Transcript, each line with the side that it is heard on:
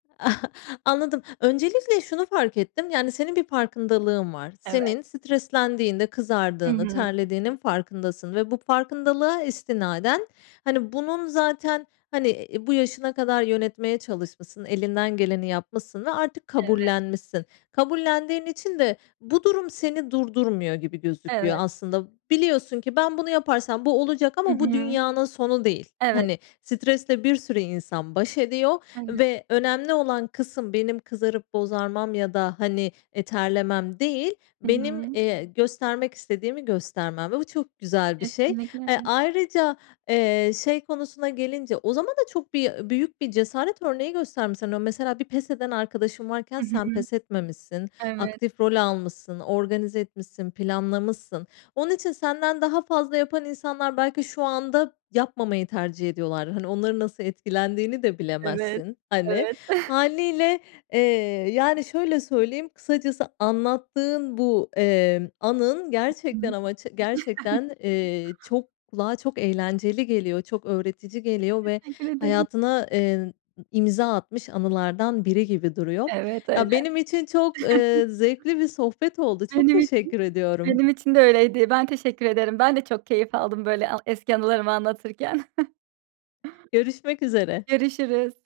left: Anladım. Öncelikle şunu fark ettim yani senin bir farkındalığın var.
right: Evet.
left: Senin streslendiğinde
right: Hı
left: kızardığını
right: hı.
left: terlediğinin farkındasın ve bu farkındalığa istinaden hani bunun zaten hani, iii, bu yaşına kadar yönetmeye çalışmışsın, elinden geleni yapmışsın ve artık
right: Evet.
left: kabullenmişsin. Kabullendiğin için de bu durum seni durdurmuyor gibi gözüküyor
right: Evet.
left: aslında. Biliyorsun ki ben bunu yaparsam bu olacak
right: Hı
left: ama bu
right: hı.
left: dünyanın sonu değil.
right: Evet.
left: Hani stresle bir sürü insan baş ediyor
right: Evet.
left: ve önemli olan kısım benim kızarıp bozarmam ya da hani, e, terlemem değil,
right: Hı
left: benim,
right: hı.
left: eee, göstermek istediğimi göstermem ve bu çok güzel bir şey.
right: Kesinlikle
left: Eee,
right: [unintelligible]
left: ayrıca, eee, şey konusuna gelince o zaman da çok bir büyük bir cesaret örneği göstermişsin, o mesela bir pes eden arkadaşın varken
right: Hı hı.
left: sen pes etmemişsin,
right: Evet.
left: aktif rol almışsın, organize etmişsin, planlamışsın. Onun için senden daha fazla yapan insanlar belki şu anda yapmamayı tercih ediyorlar. Hani onların nasıl etkilendiğini de
right: Evet.
left: bilemezsin. Hani
right: Evet.
left: hâliyle, eee, yani şöyle söyleyeyim, kısacası anlattığın bu, eee, anın
right: Hı
left: gerçekten
right: hı.
left: ama ç gerçekten, eee, çok kulağa çok eğlenceli geliyor, çok öğretici geliyor ve
right: Teşekkür ederim.
left: hayatına, eee, n imza atmış anılardan biri gibi duruyor.
right: Evet, öyle.
left: Ya, benim için çok, ııı, zevkli bir sohbet oldu. Çok
right: Benim için
left: teşekkür ediyorum.
right: benim için de öyleydi. Ben teşekkür ederim. Ben de çok keyif aldım böyle a eski anılarımı anlatırken.
left: Görüşmek üzere.
right: Görüşürüz.